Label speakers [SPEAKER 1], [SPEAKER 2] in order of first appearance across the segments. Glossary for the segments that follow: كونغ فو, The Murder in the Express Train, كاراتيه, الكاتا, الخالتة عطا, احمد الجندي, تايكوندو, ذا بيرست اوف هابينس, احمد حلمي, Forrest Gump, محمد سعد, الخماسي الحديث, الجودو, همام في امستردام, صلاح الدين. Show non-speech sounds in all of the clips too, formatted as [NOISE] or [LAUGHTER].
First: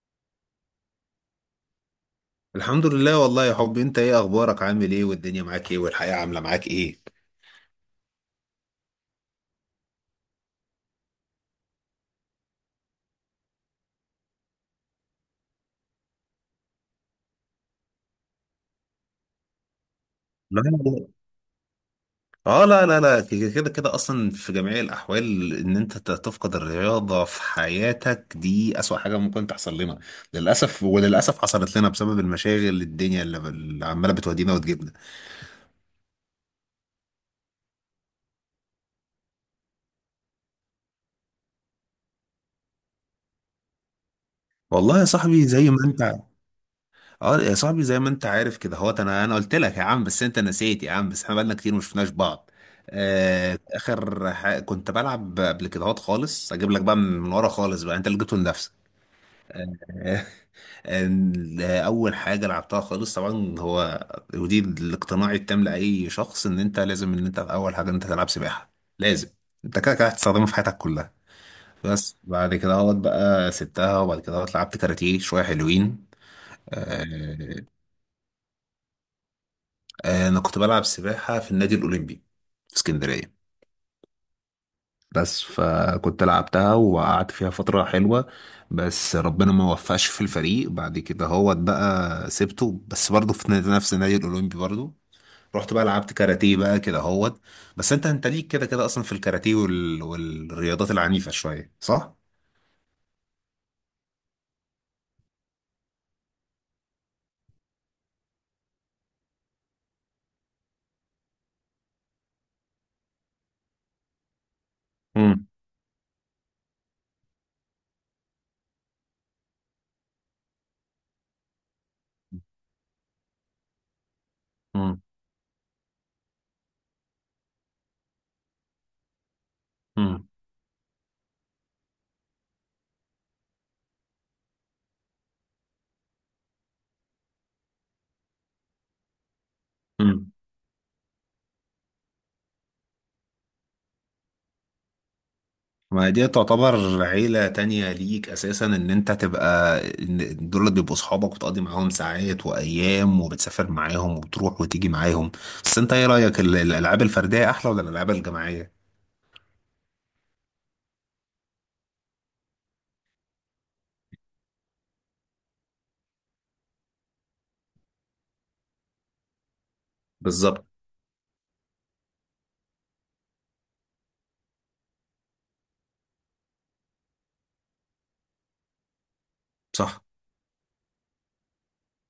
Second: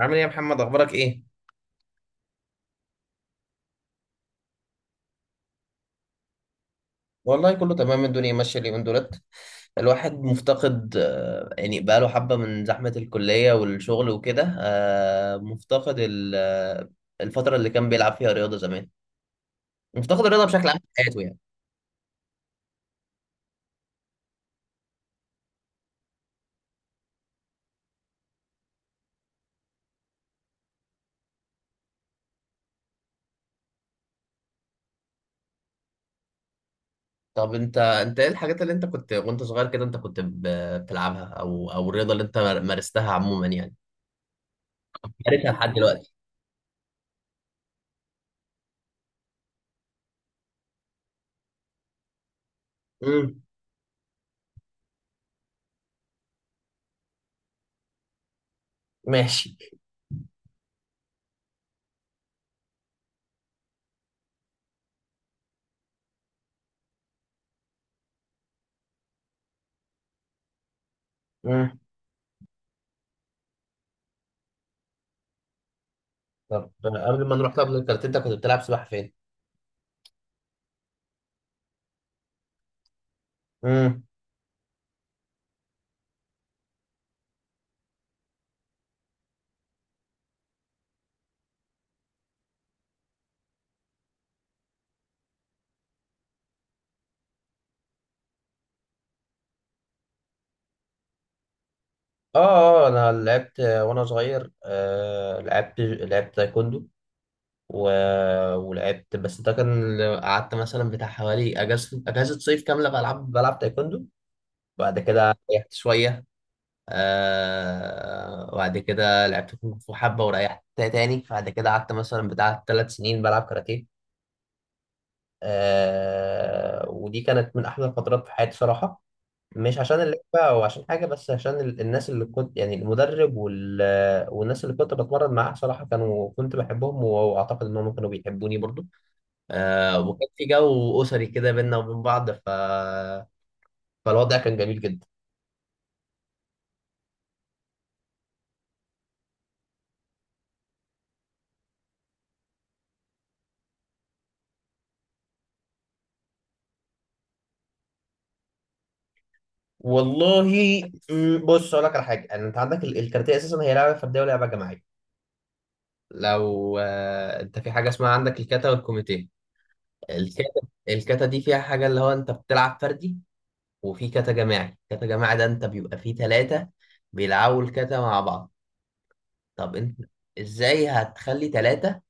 [SPEAKER 1] عامل ايه يا محمد اخبارك ايه؟
[SPEAKER 2] الحمد لله، والله يا حبي. انت ايه اخبارك؟ عامل ايه؟ والدنيا معاك ايه؟ والحياة عاملة معاك ايه؟
[SPEAKER 1] والله كله تمام، الدنيا ماشيه اليومين دولت. الواحد مفتقد، يعني بقاله حبه، من زحمه الكليه والشغل وكده، آه، مفتقد ال- آه، الفتره اللي كان بيلعب فيها رياضه زمان. مفتقد الرياضه
[SPEAKER 2] لا
[SPEAKER 1] بشكل عام في
[SPEAKER 2] لا.
[SPEAKER 1] حياته يعني.
[SPEAKER 2] اه، لا لا لا، كده كده كده اصلا في جميع الاحوال ان انت تفقد الرياضة في حياتك، دي اسوأ حاجة ممكن تحصل لنا للاسف. وللاسف حصلت لنا بسبب المشاغل، الدنيا اللي عمالة بتودينا وتجيبنا.
[SPEAKER 1] طب انت ايه الحاجات اللي انت كنت وانت صغير كده انت كنت بتلعبها، او الرياضه اللي انت مارستها عموما يعني،
[SPEAKER 2] والله يا صاحبي
[SPEAKER 1] مارسها
[SPEAKER 2] زي
[SPEAKER 1] لحد
[SPEAKER 2] ما
[SPEAKER 1] دلوقتي؟
[SPEAKER 2] انت، اه يا صاحبي زي ما انت عارف كده هو، انا قلت لك يا عم بس انت نسيت يا عم، بس احنا بقالنا كتير ما شفناش بعض.
[SPEAKER 1] امم.
[SPEAKER 2] آه، كنت بلعب قبل كده هوت خالص، اجيب لك بقى من ورا خالص بقى انت اللي جبته لنفسك.
[SPEAKER 1] ماشي.
[SPEAKER 2] آه، [LAUGHS] آه، اول حاجه لعبتها خالص طبعا هو، ودي الاقتناع التام لاي شخص، ان انت لازم ان انت اول حاجه ان انت تلعب سباحه. لازم. انت كده كده هتستخدمها في حياتك كلها.
[SPEAKER 1] امم.
[SPEAKER 2] بس بعد كده هوت بقى سبتها، وبعد كده هوت لعبت كاراتيه شويه حلوين.
[SPEAKER 1] طب قبل ما نروح
[SPEAKER 2] آه،
[SPEAKER 1] طب للكاراتيه، انت كنت بتلعب سباحه فين؟
[SPEAKER 2] آه، انا كنت بلعب سباحه في النادي الاولمبي في اسكندريه.
[SPEAKER 1] امم.
[SPEAKER 2] بس فكنت لعبتها وقعدت فيها فترة حلوة، بس ربنا ما وفقش في الفريق. بعد كده هو بقى سبته، بس برضه في نفس النادي الأولمبي برضه رحت بقى لعبت كاراتيه بقى كده هوت. بس انت ليك كده كده اصلا في الكاراتيه والرياضات العنيفة شوية، صح؟
[SPEAKER 1] اه. اه انا لعبت وانا صغير، لعبت تايكوندو، و... ولعبت، بس ده كان قعدت مثلا بتاع حوالي اجازه صيف كامله بلعب تايكوندو. بعد كده
[SPEAKER 2] امم
[SPEAKER 1] ريحت شويه. وبعد كده لعبت كونغ فو حبه، وريحت تاني. بعد كده قعدت مثلا بتاع 3 سنين بلعب كاراتيه. ودي كانت من احلى الفترات في حياتي صراحه. مش عشان اللعبة أو عشان حاجة، بس عشان الناس اللي كنت، يعني المدرب والناس اللي كنت بتمرن معاها صراحة، كانوا كنت بحبهم، وأعتقد إنهم كانوا بيحبوني برضو. وكان
[SPEAKER 2] امم
[SPEAKER 1] في جو أسري كده بينا وبين بعض، فالوضع كان جميل جدا.
[SPEAKER 2] ما دي تعتبر عيلة تانية ليك أساسا، إن أنت تبقى إن دول بيبقوا صحابك وتقضي معاهم ساعات وأيام وبتسافر معاهم وبتروح وتيجي معاهم. بس أنت إيه رأيك؟ الألعاب الفردية أحلى ولا الألعاب الجماعية؟
[SPEAKER 1] والله، بص أقول لك على حاجة. يعني أنت عندك الكاراتيه أساسا هي لعبة فردية ولعبة جماعية. لو أنت في حاجة اسمها، عندك الكاتا والكوميتيه. الكاتا.
[SPEAKER 2] بالظبط،
[SPEAKER 1] الكاتا دي فيها حاجة اللي هو أنت بتلعب فردي، وفي كاتا جماعي. كاتا جماعي ده انت بيبقى فيه تلاتة بيلعبوا الكاتا مع بعض. طب انت
[SPEAKER 2] صح.
[SPEAKER 1] ازاي هتخلي تلاتة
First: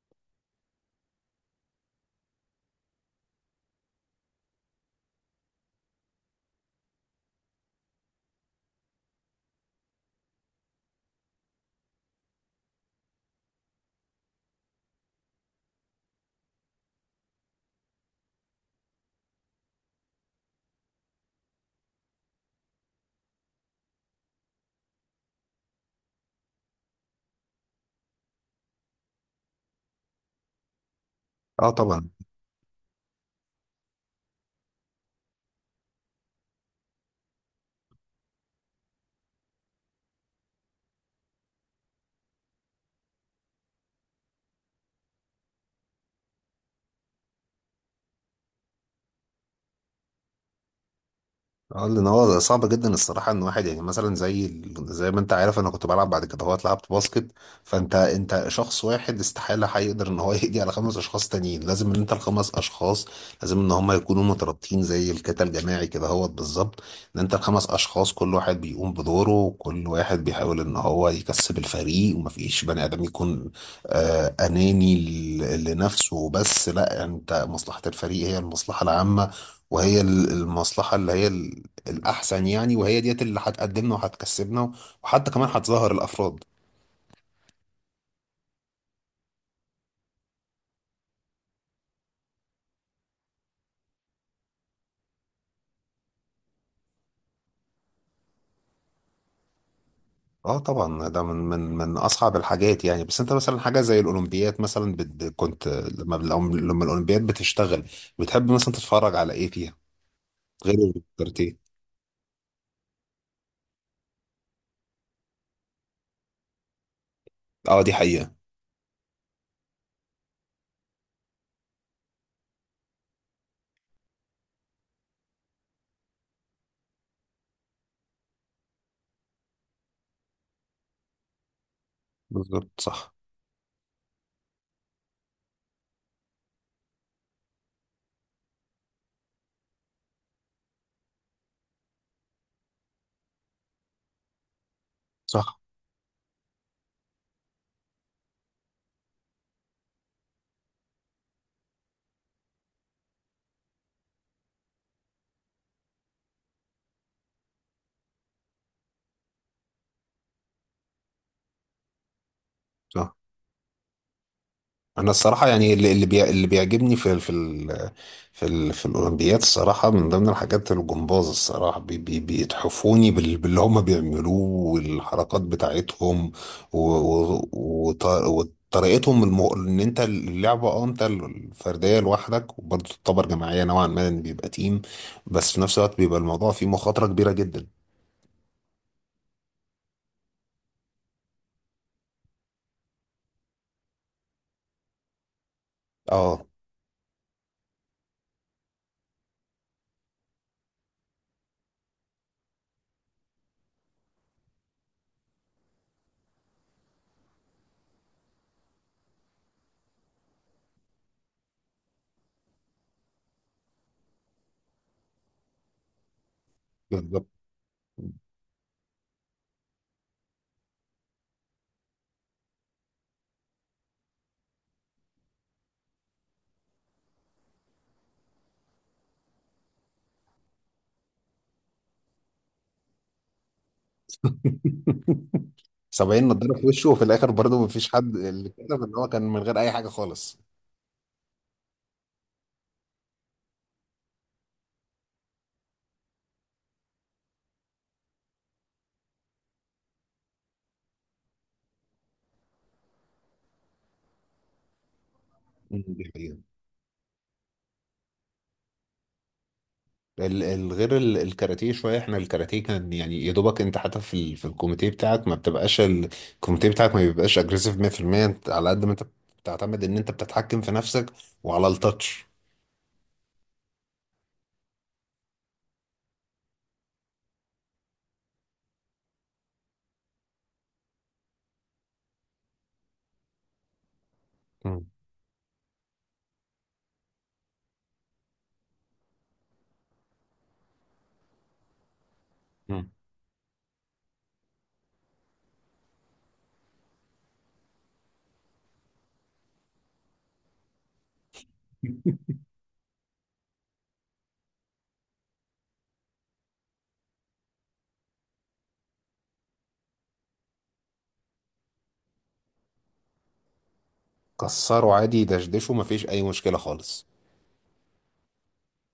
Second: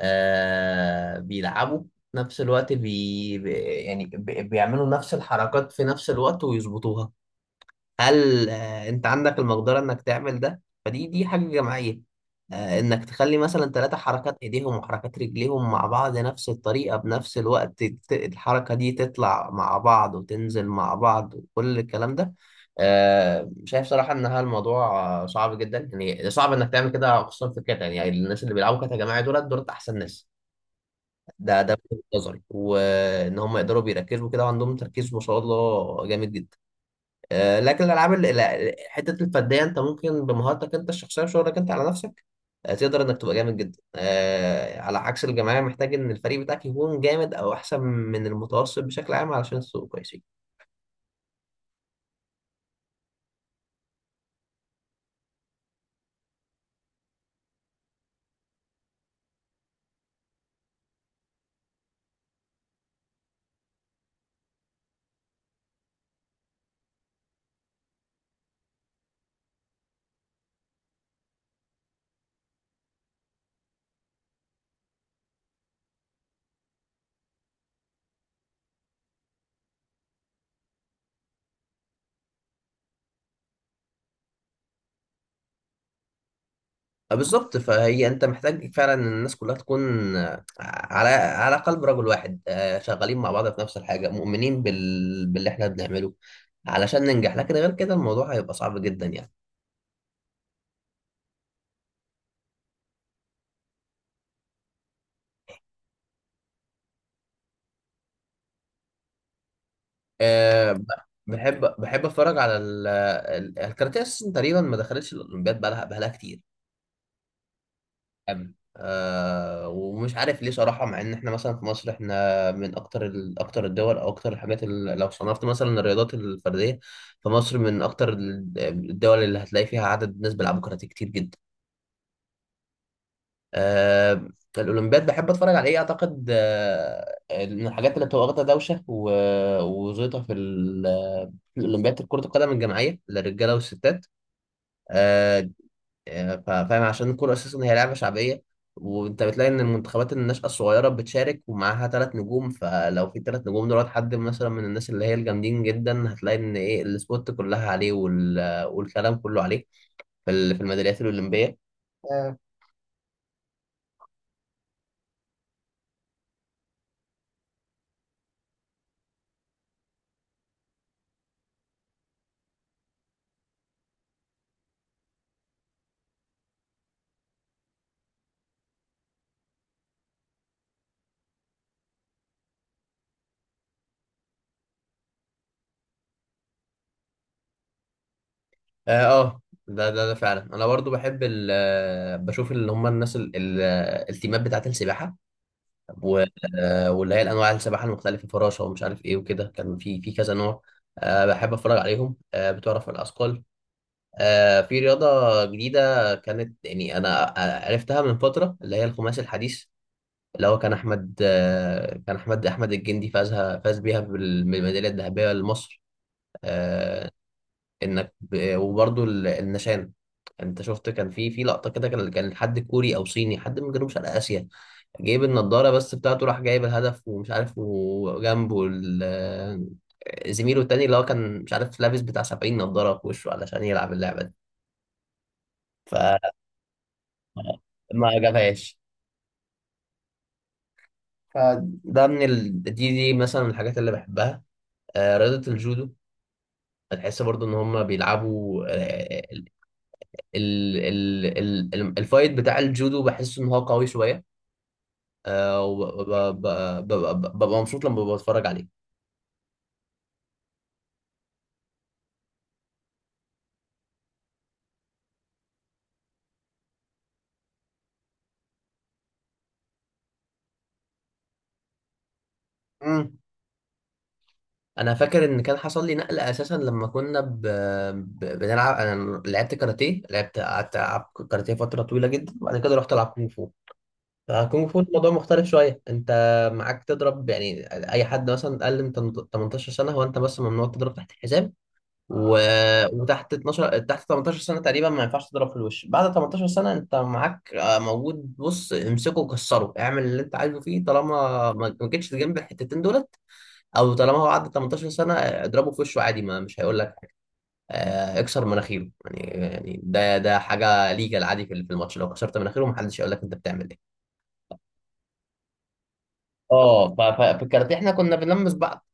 [SPEAKER 1] بيلعبوا في نفس الوقت؟ يعني بيعملوا نفس الحركات في نفس الوقت ويظبطوها. هل انت عندك المقدره انك تعمل ده؟ فدي حاجه جماعيه، انك تخلي مثلا 3 حركات ايديهم وحركات رجليهم مع بعض، نفس الطريقه بنفس الوقت، الحركه دي تطلع مع بعض وتنزل مع بعض وكل الكلام ده. شايف صراحه ان هذا الموضوع صعب جدا. يعني صعب انك تعمل كده، خصوصا في الكاتا. يعني الناس اللي بيلعبوا كاتا جماعي دولت احسن ناس. ده
[SPEAKER 2] اه،
[SPEAKER 1] ده من وجهة
[SPEAKER 2] طبعا.
[SPEAKER 1] نظري، وان هم يقدروا بيركزوا كده، وعندهم تركيز ما شاء الله جامد جدا. لكن الالعاب حته الفرديه، انت ممكن بمهارتك انت الشخصيه وشغلك انت على نفسك تقدر انك تبقى جامد جدا، على عكس الجماعيه محتاج ان الفريق بتاعك يكون جامد، او احسن من المتوسط بشكل عام، علشان تبقى كويسين.
[SPEAKER 2] اه، لان هو صعب جدا الصراحه ان واحد، يعني مثلا زي زي ما انت عارف انا كنت بلعب بعد كده هوت لعبت باسكت. فانت شخص واحد استحاله هيقدر ان هو [LAUGHS] يقضي على خمس اشخاص تانيين. لازم ان انت الخمس اشخاص، لازم ان هم يكونوا مترابطين زي الكتل الجماعي كده هوت بالظبط. ان انت الخمس اشخاص كل واحد بيقوم بدوره وكل واحد بيحاول ان هو يكسب الفريق، ومفيش بني ادم يكون آه اناني لنفسه بس. لا، انت مصلحه الفريق هي المصلحه العامه، وهي المصلحة اللي هي الأحسن يعني، وهي ديت اللي هتقدمنا وهتكسبنا، وحتى كمان هتظهر الأفراد.
[SPEAKER 1] بالظبط، فهي انت محتاج فعلا ان الناس كلها تكون على قلب رجل واحد، شغالين مع بعض في نفس الحاجه، مؤمنين باللي احنا بنعمله علشان ننجح. لكن غير كده الموضوع هيبقى صعب جدا يعني.
[SPEAKER 2] اه، طبعا ده من من اصعب الحاجات يعني. بس انت مثلا حاجه زي الاولمبياد مثلا، كنت لما لما الاولمبياد بتشتغل، بتحب مثلا تتفرج على ايه فيها
[SPEAKER 1] أه ب-
[SPEAKER 2] غير
[SPEAKER 1] بحب
[SPEAKER 2] الكاراتيه؟
[SPEAKER 1] بحب اتفرج على الكاراتيه اساسا. تقريبا ما دخلتش الاولمبياد بقالها كتير.
[SPEAKER 2] اه، دي حقيقه.
[SPEAKER 1] أوي. ومش عارف ليه صراحه، مع ان احنا مثلا في مصر احنا من اكتر اكتر الدول، او اكتر الحاجات اللي لو صنفت مثلا الرياضات الفرديه، فمصر من اكتر الدول اللي هتلاقي فيها عدد ناس بيلعبوا كاراتيه كتير جدا.
[SPEAKER 2] بالظبط، صح.
[SPEAKER 1] آه، الاولمبياد بحب اتفرج على ايه؟ اعتقد من الحاجات اللي بتبقى واخده دوشه وزيطه في في الاولمبياد كره القدم الجماعيه للرجاله والستات. آه،
[SPEAKER 2] صح،
[SPEAKER 1] فاهم، عشان الكره اساسا هي لعبه شعبيه، وانت بتلاقي ان المنتخبات الناشئه الصغيره بتشارك ومعاها 3 نجوم. فلو في 3 نجوم دولت حد مثلا من الناس اللي هي الجامدين جدا، هتلاقي ان ايه، السبوت كلها عليه والكلام كله عليه في في الميداليات الاولمبيه.
[SPEAKER 2] صح. انا الصراحه يعني اللي بيعجبني في ال- في ال في ال في الاولمبياد الصراحه، من ضمن الحاجات الجمباز، الصراحه بي بي بيتحفوني باللي هم بيعملوه والحركات بتاعتهم وطريقتهم ان انت اللعبه اه انت الفرديه لوحدك، وبرضه تعتبر جماعيه نوعا ما لأن بيبقى تيم، بس في نفس الوقت بيبقى الموضوع فيه مخاطره كبيره جدا.
[SPEAKER 1] اه. آه، ده فعلا انا برضو بحب ال آه، بشوف اللي هم الناس التيمات بتاعه السباحه، و-
[SPEAKER 2] اه،
[SPEAKER 1] واللي هي الانواع السباحه المختلفه، فراشه ومش عارف ايه وكده، كان في كذا نوع. بحب اتفرج عليهم بتوع رفع الاثقال. في رياضه جديده كانت، يعني انا عرفتها من فتره، اللي هي الخماسي الحديث، اللي هو كان احمد آه، كان احمد احمد الجندي، فاز بيها بالميداليه الذهبيه لمصر. آه،
[SPEAKER 2] بالظبط.
[SPEAKER 1] انك وبرضه النشان، انت شفت كان في لقطه كده، كان حد كوري او صيني، حد من جنوب شرق اسيا، جايب النضاره بس بتاعته، راح جايب الهدف ومش عارف، وجنبه زميله التاني اللي هو كان، مش عارف، لابس بتاع 70 نضاره في وشه علشان يلعب اللعبه دي، فما
[SPEAKER 2] 70 نضاره في وشه، وفي الاخر برضه مفيش حد،
[SPEAKER 1] [LAUGHS]
[SPEAKER 2] اللي كده
[SPEAKER 1] جابهاش.
[SPEAKER 2] ان هو كان من غير اي حاجه خالص.
[SPEAKER 1] فده من دي مثلا من الحاجات اللي بحبها. رياضه الجودو، بتحس برضو ان هم بيلعبوا الفايت بتاع الجودو، بحس ان هو قوي شويه. آه، وب- ب- ب- ب- ببقى مبسوط لما بتفرج عليه.
[SPEAKER 2] غير الكاراتيه شويه، احنا الكاراتيه كان يعني يا دوبك انت، حتى في في الكوميتيه بتاعك ما بيبقاش اجريسيف 100%. انت على قد ما انت بتعتمد ان انت بتتحكم في نفسك وعلى التاتش.
[SPEAKER 1] مم. انا فاكر ان كان حصل لي نقله اساسا لما كنا بنلعب. انا لعبت كاراتيه، قعدت العب كاراتيه فتره طويله جدا، وبعد كده رحت العب كونغ فو. فكونغ فو
[SPEAKER 2] مم.
[SPEAKER 1] الموضوع مختلف شويه، انت معاك تضرب يعني. اي حد مثلا اقل من 18 سنه، هو انت بس ممنوع تضرب تحت الحزام، و...
[SPEAKER 2] مم.
[SPEAKER 1] وتحت 12، تحت 18 سنة تقريبا ما ينفعش تضرب في الوش. بعد 18 سنة انت معاك موجود، بص امسكه وكسره، اعمل اللي انت عايزه فيه طالما ما جيتش جنب الحتتين دولت. او طالما هو عدى 18 سنة، اضربه في وشه عادي، ما مش هيقول لك. اكسر مناخيره يعني. يعني ده حاجة ليجال عادي، في الماتش لو كسرت مناخيره ما حدش هيقول لك انت بتعمل ايه.
[SPEAKER 2] كسره عادي، دشدشه، ما فيش اي مشكله
[SPEAKER 1] اه،
[SPEAKER 2] خالص.
[SPEAKER 1] في الكاراتيه احنا كنا بنلمس بعض،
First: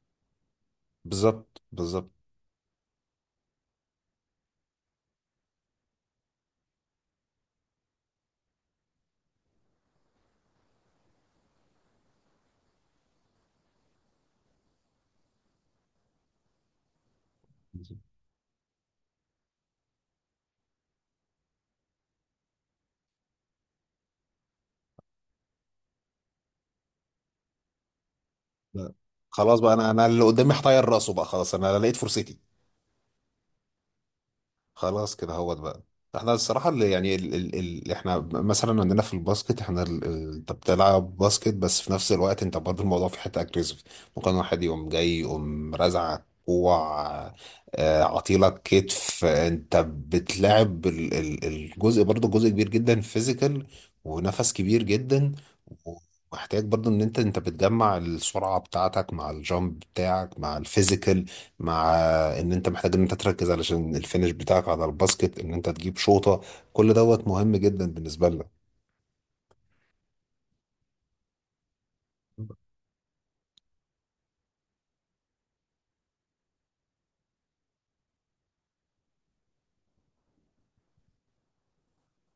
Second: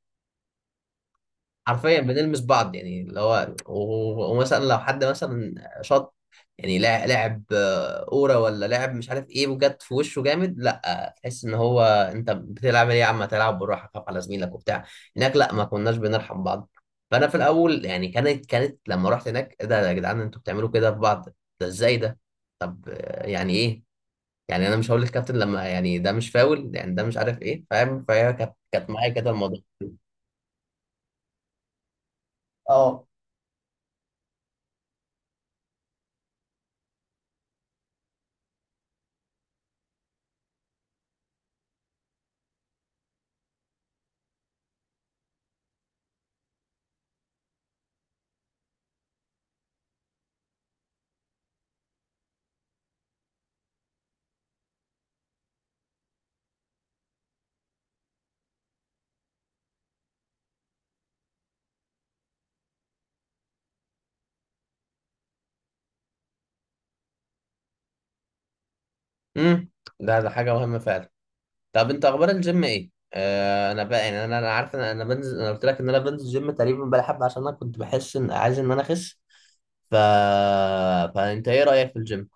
[SPEAKER 2] بالظبط،
[SPEAKER 1] حرفيا
[SPEAKER 2] بالظبط.
[SPEAKER 1] بنلمس بعض. يعني اللي هو، ومثلا لو حد مثلا شاط، يعني لاعب كوره ولا لاعب مش عارف ايه، وجت في وشه جامد، لا، تحس ان هو، انت بتلعب ايه يا عم، تلعب بالراحه، خاف على زميلك وبتاع. هناك لا، ما كناش بنرحم بعض. فانا في الاول
[SPEAKER 2] بالظبط.
[SPEAKER 1] يعني كانت لما رحت هناك، ايه ده يا جدعان، انتوا بتعملوا كده في بعض؟ ده ازاي ده؟ طب يعني ايه، يعني انا مش هقول للكابتن لما يعني ده مش فاول يعني، ده مش عارف ايه، فاهم؟ فهي كانت
[SPEAKER 2] لا.
[SPEAKER 1] معايا كده الموضوع.
[SPEAKER 2] خلاص بقى، انا اللي قدامي هطير راسه بقى، خلاص انا لقيت فرصتي.
[SPEAKER 1] اه.
[SPEAKER 2] خلاص كده هو بقى. احنا الصراحة اللي يعني ال ال ال احنا مثلا عندنا في الباسكت، احنا انت بتلعب باسكت بس في نفس الوقت انت برضه الموضوع في حتة اجريسيف. ممكن واحد يقوم جاي يقوم رازعك كوع، عطيلك كتف، انت بتلعب ال ال الجزء برضه جزء كبير جدا فيزيكال، ونفس كبير جدا. ومحتاج برضه ان انت بتجمع السرعة بتاعتك مع الجامب بتاعك مع الفيزيكال، مع ان انت محتاج ان انت تركز علشان الفينش بتاعك على الباسكت ان انت تجيب شوطة. كل دوت مهم جدا بالنسبة لك.
[SPEAKER 1] امم. ده حاجه مهمه فعلا. طب انت اخبار الجيم ايه؟ انا بقى يعني، انا عارف ان انا بنزل، انا قلت لك ان انا بنزل جيم تقريبا بقالي حبه، عشان انا كنت بحس ان عايز ان انا اخس. ف فانت ايه رايك في الجيم؟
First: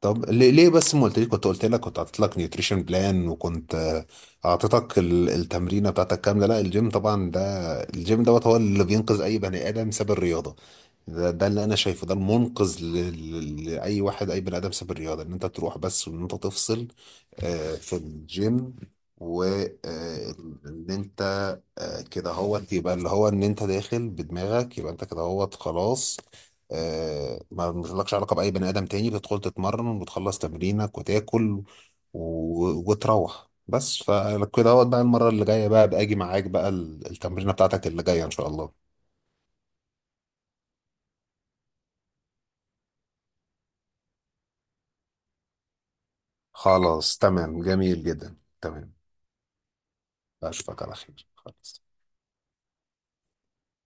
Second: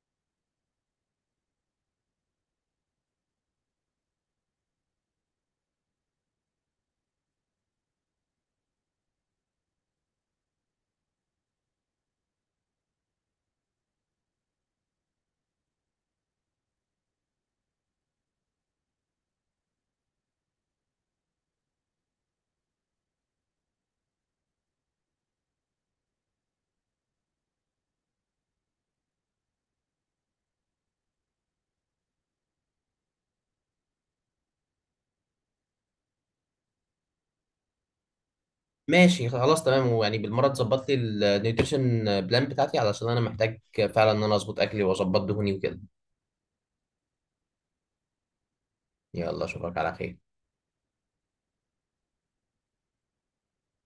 [SPEAKER 2] طب ليه بس ما قلتليش؟ كنت قلت لك كنت حاطط لك نيوتريشن بلان، وكنت اعطيتك التمرينه بتاعتك كامله. لا الجيم طبعا ده، الجيم دوت هو اللي بينقذ اي بني ادم ساب الرياضه. ده، ده اللي انا شايفه، ده المنقذ لاي واحد، اي بني ادم ساب الرياضه، ان انت تروح بس وان انت تفصل في الجيم. وان انت كده هو يبقى اللي هو ان انت داخل بدماغك يبقى انت كده هو خلاص. ما لكش علاقه باي بني ادم تاني، بتدخل تتمرن وبتخلص تمرينك وتاكل وتروح بس. فكده هو بقى، المره اللي جايه بقى باجي معاك بقى التمرينه بتاعتك اللي جايه ان شاء الله.
[SPEAKER 1] ماشي، خلاص تمام. ويعني بالمره تظبط لي النيوتريشن بلان بتاعتي، علشان انا محتاج فعلا ان انا اظبط اكلي واظبط دهوني وكده.
[SPEAKER 2] خلاص تمام، جميل جدا، تمام.
[SPEAKER 1] يلا اشوفك على خير.
[SPEAKER 2] اشوفك على خير، خلاص.